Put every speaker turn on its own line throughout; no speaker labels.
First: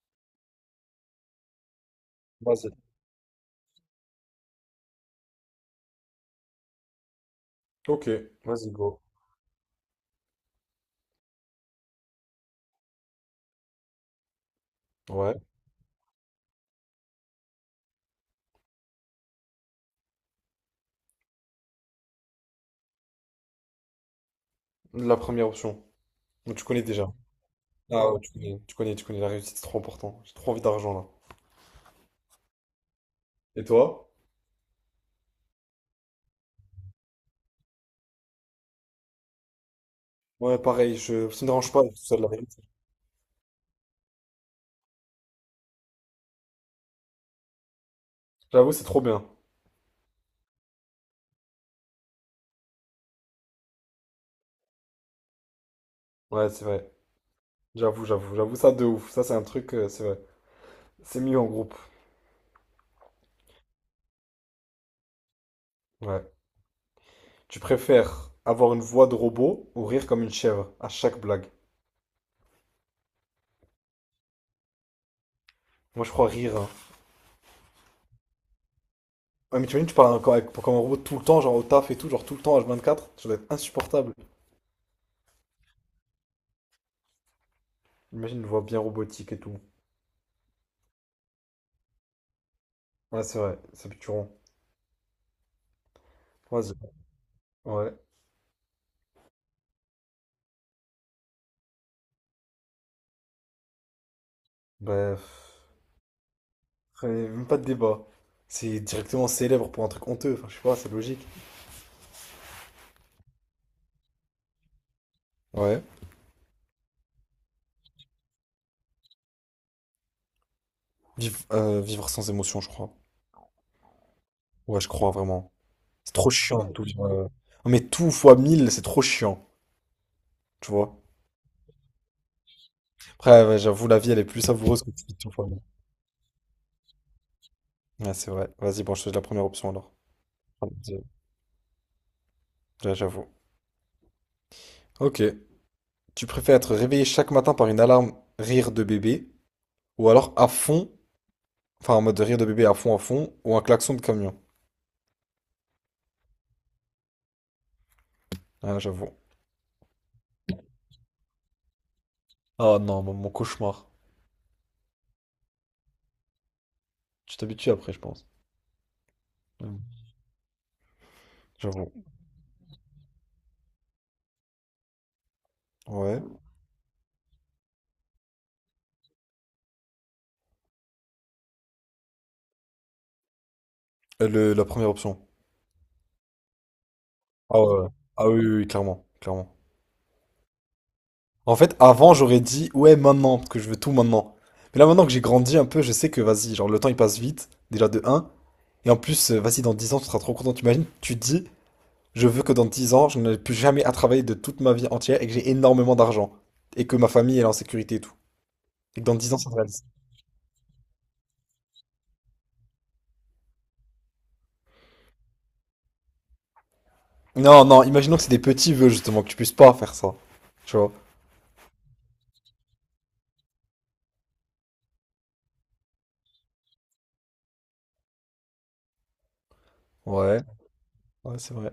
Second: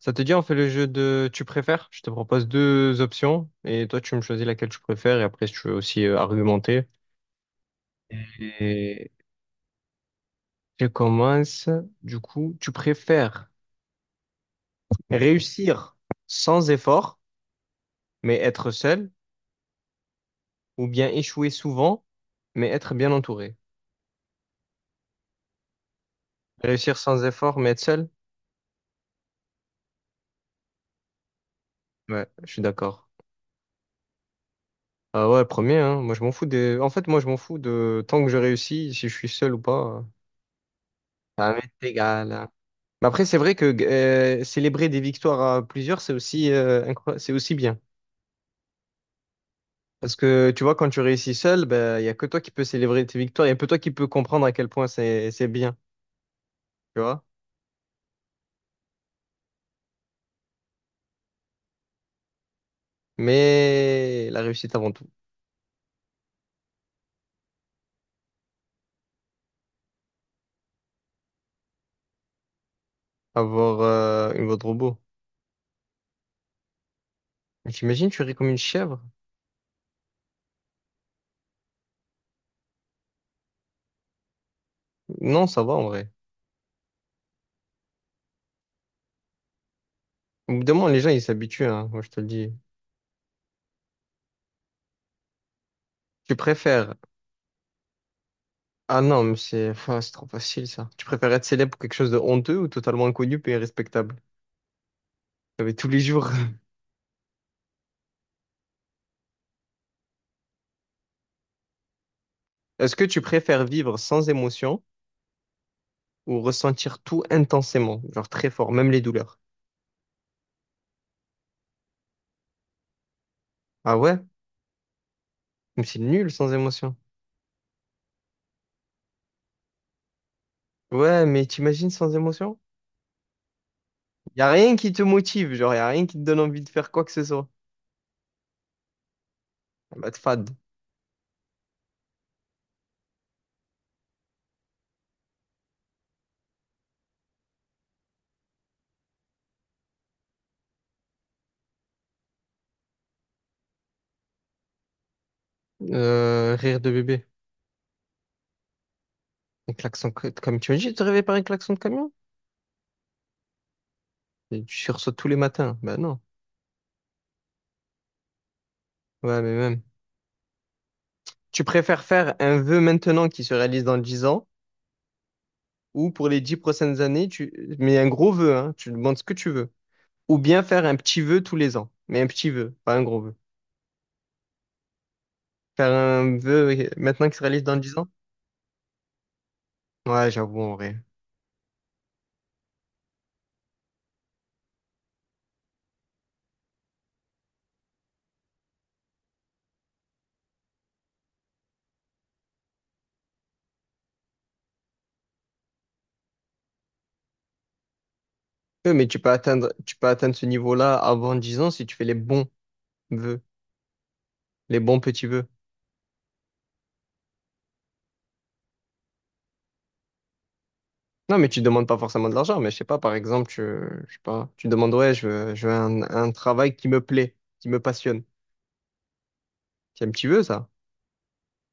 Ça te dit, on fait le jeu de tu préfères? Je te propose
Vas-y.
deux options et toi, tu me choisis laquelle tu préfères et après, si tu veux aussi argumenter.
Ok, vas-y, go.
Et je commence. Du coup, tu préfères
Ouais,
réussir sans effort, mais être seul, ou bien échouer souvent, mais être bien entouré?
la première option. Donc, tu connais
Réussir
déjà.
sans effort, mais être seul?
Ah ouais, tu connais, tu connais, tu connais, la réussite, c'est trop important. J'ai trop envie d'argent là.
Ouais, je suis d'accord.
Et toi?
Ah ouais, premier, hein. Moi, je m'en fous En fait, moi, je m'en fous de tant que je réussis, si je suis seul ou pas.
Ouais, pareil, ça me
Ça
dérange pas,
m'est
tout seul, la
égal, hein.
réussite.
Mais après, c'est vrai que célébrer des victoires à plusieurs, c'est aussi, c'est aussi bien.
J'avoue, c'est trop bien.
Parce que tu vois, quand tu réussis seul, ben, il n'y a que toi qui peux célébrer tes victoires, il n'y a que toi qui peux comprendre à quel point c'est bien,
Ouais, c'est vrai.
tu vois.
J'avoue, j'avoue, j'avoue, ça de ouf. Ça, c'est un truc, c'est vrai. C'est mieux en groupe.
Mais la réussite avant tout,
Ouais. Tu préfères avoir une voix de robot ou rire comme une chèvre à chaque blague?
avoir une voix de robot.
Moi, je crois rire, hein.
Mais t'imagines, tu ris comme une chèvre?
Ouais, mais tu imagines, tu parles encore comme un robot tout le temps, genre au taf et tout, genre tout le temps, H24, ça doit être insupportable.
Non, ça va en vrai.
Imagine une voix bien robotique et tout.
Au bout d'un moment, les gens, ils s'habituent, hein, moi je te le dis.
Ouais, c'est vrai, c'est Picturon.
Tu
Ouais,
préfères.
ouais.
Ah non, mais c'est enfin, c'est trop facile ça. Tu préfères être célèbre pour quelque chose de honteux ou totalement inconnu et respectable?
Bref.
Mais tous les jours.
Même pas de débat. C'est directement célèbre pour un truc honteux, enfin, je sais pas, c'est logique.
Est-ce que tu préfères vivre sans émotion
Ouais.
ou ressentir tout intensément, genre très fort, même les douleurs?
Vivre sans émotion, je crois.
Ah ouais?
Ouais, je crois vraiment.
Mais c'est
C'est trop
nul sans
chiant. Ouais, tout
émotion.
vivre. Non, mais tout fois 1000 c'est trop chiant, tu vois.
Ouais, mais t'imagines sans émotion?
Après, ouais, j'avoue, la vie, elle est
Y
plus
a rien
savoureuse que
qui te
tu vis tout fois
motive,
1000.
genre y a rien qui te donne envie de faire quoi que ce soit.
Ouais, c'est vrai. Vas-y, bon, je choisis la première option alors.
Ah, bah, te fade.
Là, j'avoue. Ok. Tu préfères être réveillé chaque matin par une alarme rire de bébé ou alors à fond. Enfin, en mode de rire de bébé à fond, ou un klaxon de camion.
Rire de bébé.
Ah, j'avoue.
Comme tu imagines te réveiller par un klaxon de camion?
Ah non, mon cauchemar.
Et tu sursautes tous les matins. Bah non.
Tu t'habitues après, je pense.
Ouais, mais
Mm.
même. Tu
J'avoue.
préfères faire un vœu maintenant qui se réalise dans 10 ans ou
Ouais.
pour les 10 prochaines années, tu mais un gros vœu, hein, tu demandes ce que tu veux. Ou bien faire un petit vœu tous les ans. Mais un petit vœu, pas un gros vœu.
La première option.
Faire un vœu maintenant qui se
Ah
réalise dans
ouais. Ouais.
10 ans?
Ah oui, oui, oui, clairement. Clairement.
Ouais, j'avoue, en vrai.
En fait, avant, j'aurais dit, ouais, maintenant, parce que je veux tout maintenant. Mais là, maintenant que j'ai grandi un peu, je sais que, vas-y, genre, le temps, il passe vite, déjà de un. Et en plus, vas-y, dans 10 ans, tu seras trop content. T'imagines, tu te dis, je veux que dans 10 ans, je n'ai plus jamais à travailler de toute ma vie entière et que j'ai énormément d'argent. Et que ma famille elle est en sécurité et tout.
Ouais,
Et que
mais
dans
tu peux
10 ans, ça se
atteindre,
réalise.
tu peux atteindre ce niveau-là avant 10 ans si tu fais les bons vœux, les bons petits vœux.
Non, non, imaginons que c'est des petits vœux, justement, que tu puisses pas faire ça. Tu vois?
Non, mais tu demandes pas forcément de l'argent, mais je sais pas, par exemple, je sais pas, tu demandes, ouais, je veux un travail qui me plaît, qui me passionne. C'est un petit
Ouais,
vœu, ça.
ouais, c'est vrai.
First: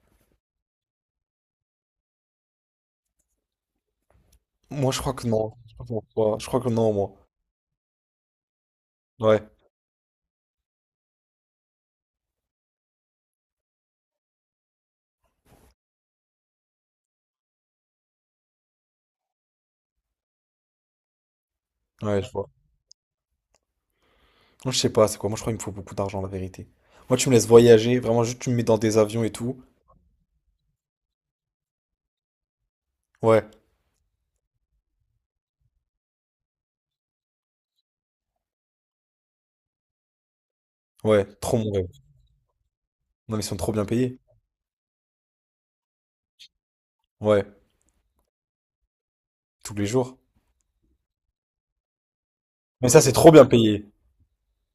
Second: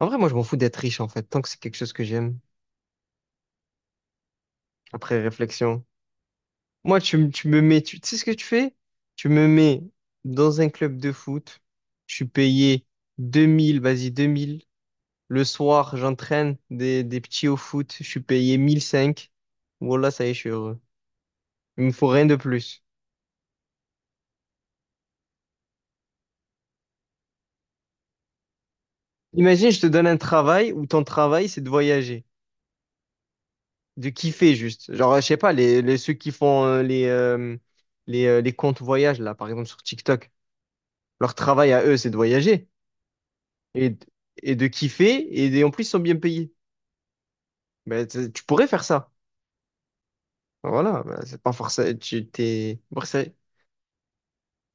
En vrai, moi, je m'en fous d'être riche, en fait, tant que c'est quelque chose que j'aime.
Moi, je crois
Après
que non. Je
réflexion.
crois ouais, je crois que non,
Moi,
moi.
tu me mets, tu sais ce que tu fais? Tu
Ouais,
me mets dans un club de foot, je suis payé 2000, vas-y, 2000. Le soir, j'entraîne des petits au foot, je suis payé mille cinq. Voilà, ça y est, je suis heureux. Il me faut
ouais,
rien
je
de
vois.
plus.
Moi, je sais pas, c'est quoi? Moi, je crois qu'il me faut beaucoup d'argent, la vérité. Moi, tu me laisses voyager, vraiment, juste tu me mets dans des avions et tout.
Imagine, je te donne un travail où ton travail, c'est de voyager,
Ouais,
de kiffer juste. Genre, je sais pas, ceux qui font les comptes voyage, là, par exemple, sur TikTok,
ouais,
leur
trop mon
travail à
rêve.
eux, c'est de voyager
Non, mais ils sont trop bien
et,
payés.
et de kiffer, et en plus, ils sont bien payés.
Ouais,
Mais tu pourrais faire ça.
tous les jours.
Enfin, voilà, bah, c'est pas forcément.
Mais ça, c'est trop bien payé.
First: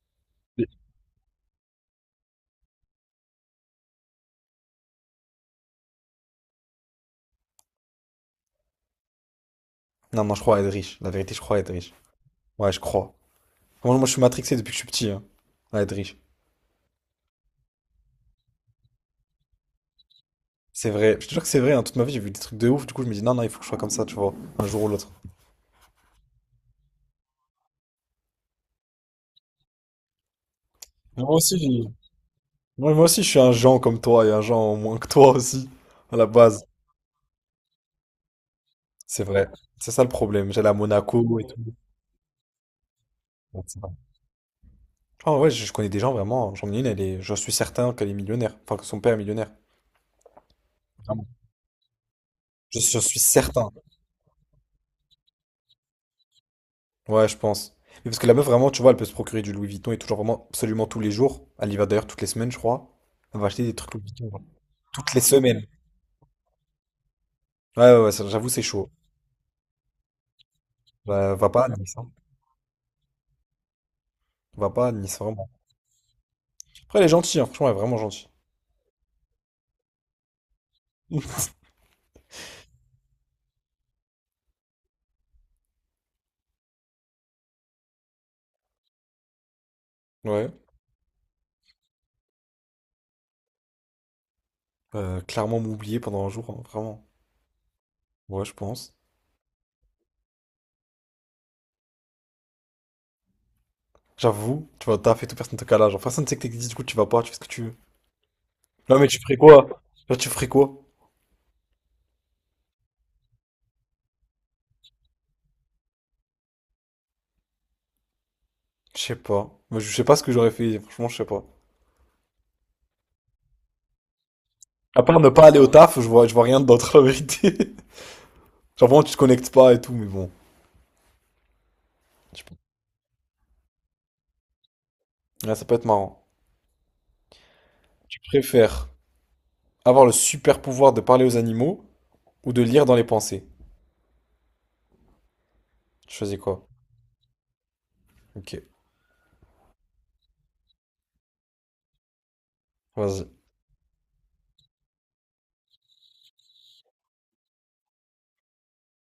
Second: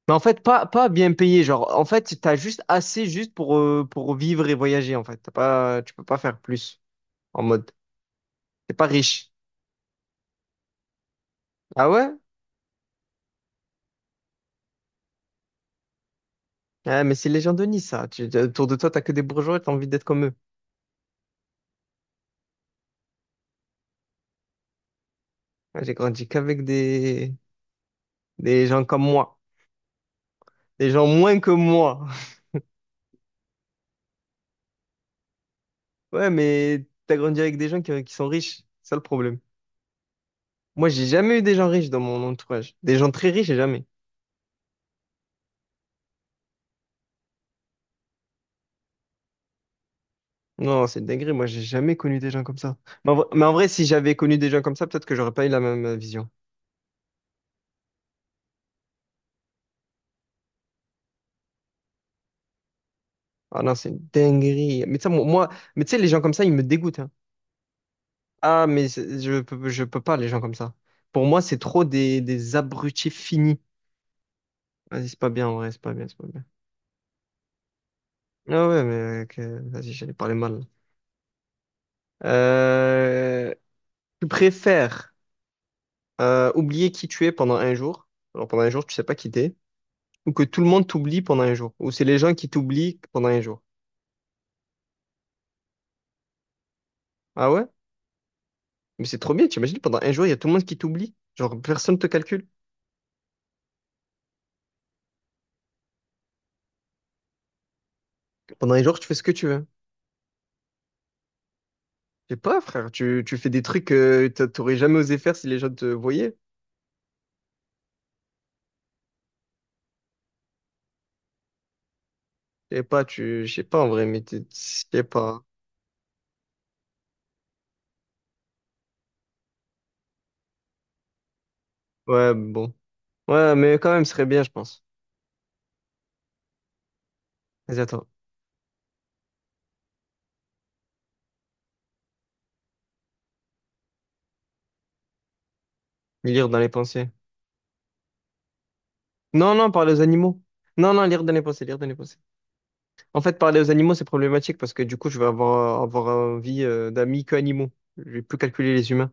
Mais en fait, pas bien payé. Genre, en fait, t'as juste assez juste pour vivre et voyager, en fait. T'as pas, Tu peux pas faire plus. En mode, t'es pas riche.
Non, non, je crois à être riche. La vérité, je crois à être
Ah
riche.
ouais?
Ouais, je crois. Moi, je suis matrixé depuis que je suis petit, hein, à être riche.
Ah, mais c'est les gens de Nice, ça. Autour de toi, t'as que des bourgeois et t'as envie d'être comme eux.
C'est vrai, je te jure que c'est vrai, hein, toute ma vie j'ai vu des trucs de ouf, du coup je me dis non, non, il faut que je sois comme ça, tu vois, un jour ou l'autre.
Ah, j'ai grandi qu'avec des gens comme moi. Des gens
Moi
moins que
aussi.
moi.
Moi aussi je suis un Jean comme toi et un Jean au moins que toi aussi, à la
Ouais,
base.
mais t'as grandi avec des gens qui sont riches. C'est ça le
C'est
problème.
vrai, c'est ça le problème, j'allais à
Moi, j'ai jamais
Monaco
eu
et
des
tout.
gens riches dans mon entourage. Des gens très riches, j'ai
Donc, c'est
jamais.
vrai. Ah ouais, je connais des gens vraiment, j'en ai une, elle est, je suis certain qu'elle est millionnaire, enfin que son père est millionnaire.
Non, c'est une
Vraiment.
dinguerie. Moi, j'ai jamais connu des gens comme ça.
Je
Mais en
suis
vrai, mais en vrai,
certain,
si j'avais connu des gens comme ça, peut-être que j'aurais pas eu la même vision.
ouais, je pense. Mais parce que la meuf vraiment, tu vois, elle peut se procurer du Louis Vuitton et tout, genre vraiment absolument tous les jours. Elle y va d'ailleurs toutes les semaines, je crois. Elle va
Ah
acheter
non,
des
c'est
trucs
une
Louis Vuitton, genre,
dinguerie. Mais tu sais,
toutes les semaines.
mais tu sais, les gens comme ça, ils me dégoûtent, hein.
Ouais, ouais, ouais, ça, j'avoue, c'est
Ah,
chaud.
je peux pas, les gens comme ça. Pour
Bah,
moi,
va
c'est
pas à
trop
Nice, hein.
des abrutis finis.
Va pas à
Vas-y, c'est
Nice,
pas bien,
vraiment.
en vrai, c'est pas bien, c'est pas bien.
Après, elle est gentille, hein, franchement, elle est vraiment gentille.
Ah ouais, mais vas-y, j'allais parler mal, là. Euh, Tu préfères oublier qui tu es pendant un jour, alors pendant un jour, tu sais pas qui t'es, ou que
Ouais.
tout le monde t'oublie pendant un jour, ou c'est les gens qui t'oublient pendant un jour.
Clairement m'oublier pendant un jour, hein, vraiment.
Ah ouais?
Ouais, je pense.
Mais c'est trop bien, t'imagines, pendant un jour, il y a tout le monde qui t'oublie. Genre, personne te calcule.
J'avoue, tu vois, t'as fait tout, personne te cala. Genre, personne ne sait que t'existes, du coup, tu vas pas, tu fais ce que tu veux.
Pendant un jour,
Non,
tu
mais
fais
tu
ce que
ferais
tu veux.
quoi? Genre, tu ferais quoi?
Je sais pas, frère, tu fais des trucs que t'aurais jamais osé faire si les gens te voyaient.
Je sais pas. Moi, je sais pas ce que j'aurais fait, franchement, je sais pas.
Je sais pas, je sais pas en vrai, je
À
sais
part ne
pas.
pas aller au taf, je vois rien d'autre, la vérité. Genre, vraiment, tu te connectes pas et tout, mais bon.
Ouais,
Je sais pas.
bon. Ouais, mais quand même, ce serait bien, je pense.
Ouais, ça peut être marrant.
Vas-y, attends.
Tu préfères avoir le super pouvoir de parler aux animaux ou de lire dans les pensées? Tu choisis
Lire
quoi?
dans les pensées.
Ok,
Non, non, parler aux animaux. Non, non, lire dans les pensées, lire dans les pensées. En
vas-y.
fait, parler aux animaux, c'est problématique parce que du coup, je vais avoir envie d'amis que animaux. Je vais plus calculer les humains.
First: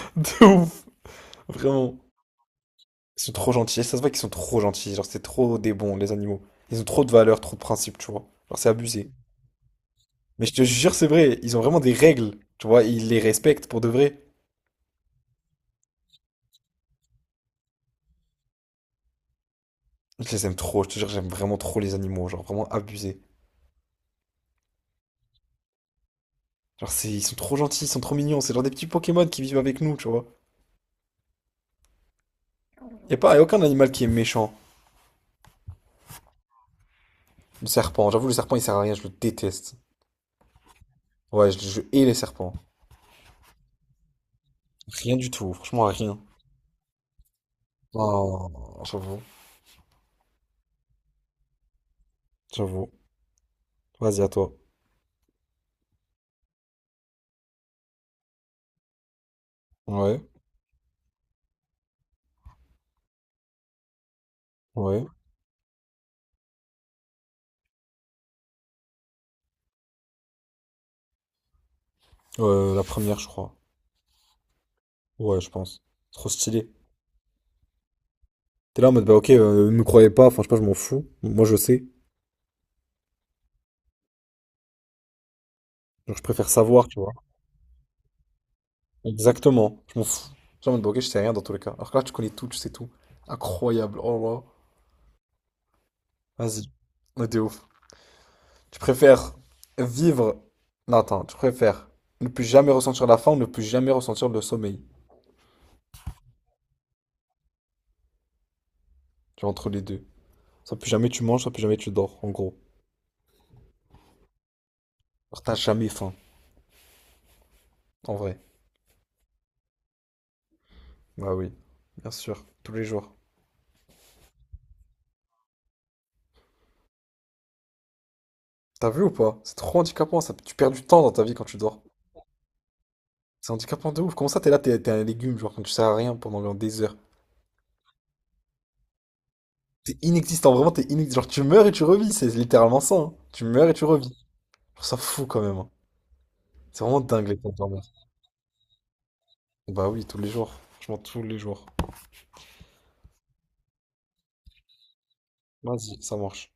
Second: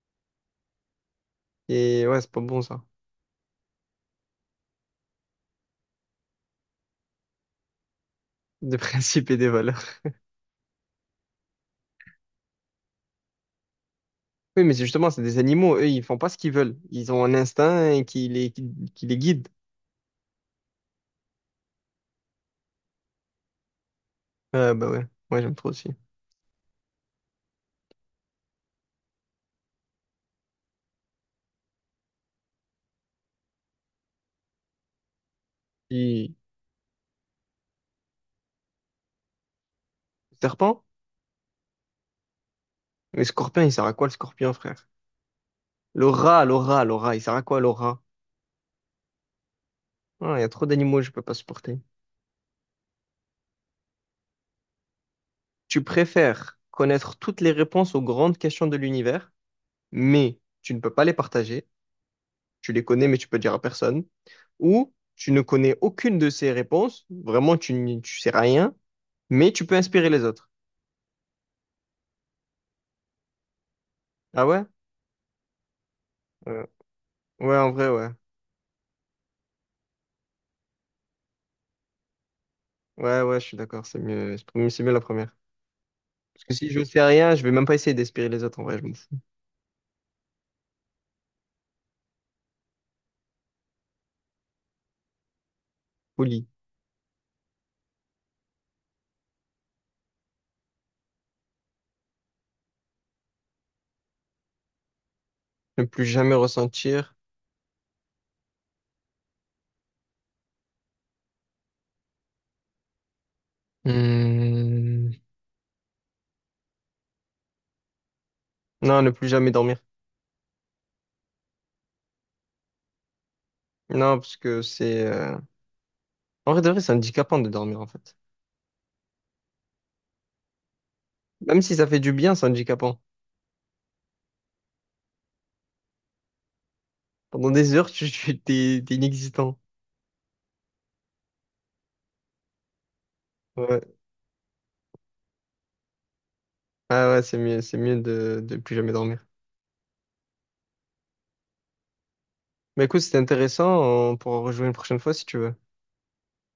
De ouf, vraiment.
Et ouais, c'est pas bon, ça.
Ils sont trop gentils. Et ça se voit qu'ils sont trop gentils. Genre, c'est trop des bons, les animaux. Ils ont trop de valeurs, trop de principes, tu vois. Genre, c'est
Des
abusé.
principes et des valeurs.
Mais je te jure, c'est vrai. Ils ont vraiment des règles. Tu vois, ils les respectent pour de vrai.
Oui, mais c'est justement, c'est des animaux, eux, ils font pas ce qu'ils veulent. Ils ont un instinct et qui les guide.
Je les aime trop. Je te jure, j'aime vraiment trop les animaux. Genre, vraiment abusé.
Ah bah ouais, moi j'aime trop aussi.
Genre, c'est, ils sont trop gentils, ils sont trop mignons. C'est genre des petits Pokémon qui vivent avec nous, tu vois. Y a aucun animal qui est méchant.
Puis,
Le serpent, j'avoue, le serpent, il sert à rien. Je le déteste.
serpent?
Ouais, je hais les serpents.
Mais scorpion, il sert à quoi le scorpion, frère?
Rien du tout. Franchement,
Le
rien.
rat, le rat, le rat, il sert à quoi le rat?
Oh, j'avoue.
Ah, il y a trop d'animaux, que je peux pas supporter.
J'avoue. Vas-y, à toi.
Tu préfères connaître toutes les réponses aux grandes questions de l'univers,
Ouais.
mais tu ne peux pas les partager. Tu les connais, mais tu peux dire à personne. Ou
Ouais,
tu ne connais aucune de ces réponses, vraiment, tu sais rien, mais tu peux inspirer les autres.
La première, je crois.
Ah ouais?
Ouais, je pense. Trop
Euh,
stylé.
Ouais, en vrai, ouais.
T'es là en mode, bah ok, ne me croyez pas, enfin, je sais pas, je m'en fous. Moi, je sais.
Ouais, ouais, je suis d'accord, c'est mieux. C'est mieux la première.
Genre, je
Parce
préfère
que si je
savoir,
sais
tu vois.
rien, je vais même pas essayer d'espérer les autres, en vrai, je m'en fous.
Exactement, je m'en fous. Je suis en mode, bah ok, je sais rien dans tous les cas. Alors que là, tu connais tout, tu sais tout. Incroyable, oh là.
Folie.
Vas-y, on est ouf. Tu préfères vivre. Non, attends, tu préfères ne plus jamais ressentir la faim ou ne plus jamais ressentir le sommeil.
Ne plus jamais ressentir.
Tu vois, entre les deux. Soit plus jamais tu manges, soit plus jamais tu dors, en gros.
Hmm.
Alors, t'as jamais faim, en vrai.
Non, ne plus jamais dormir.
Bah oui, bien sûr, tous les jours.
Non, parce que en vrai, de vrai, c'est handicapant de dormir, en fait.
T'as vu ou pas? C'est trop handicapant, ça. Tu perds du temps dans ta vie quand tu
Même si
dors.
ça fait du bien, c'est handicapant.
C'est handicapant de ouf. Comment ça, t'es là, t'es un légume, genre, quand tu sers à rien pendant des heures.
Pendant des heures, t'es inexistant.
T'es inexistant, vraiment, t'es inexistant. Genre, tu meurs et tu revis, c'est littéralement ça, hein. Tu meurs et
Ouais.
tu revis. Je trouve ça fou quand même, hein. C'est vraiment
Ah ouais,
dingue
c'est
les temps de
mieux, c'est
dormir.
mieux de plus jamais dormir.
Bah oui, tous les jours. Franchement, tous les jours.
Mais écoute, c'était intéressant, on pourra rejouer une prochaine fois si tu veux.
Vas-y, ça marche.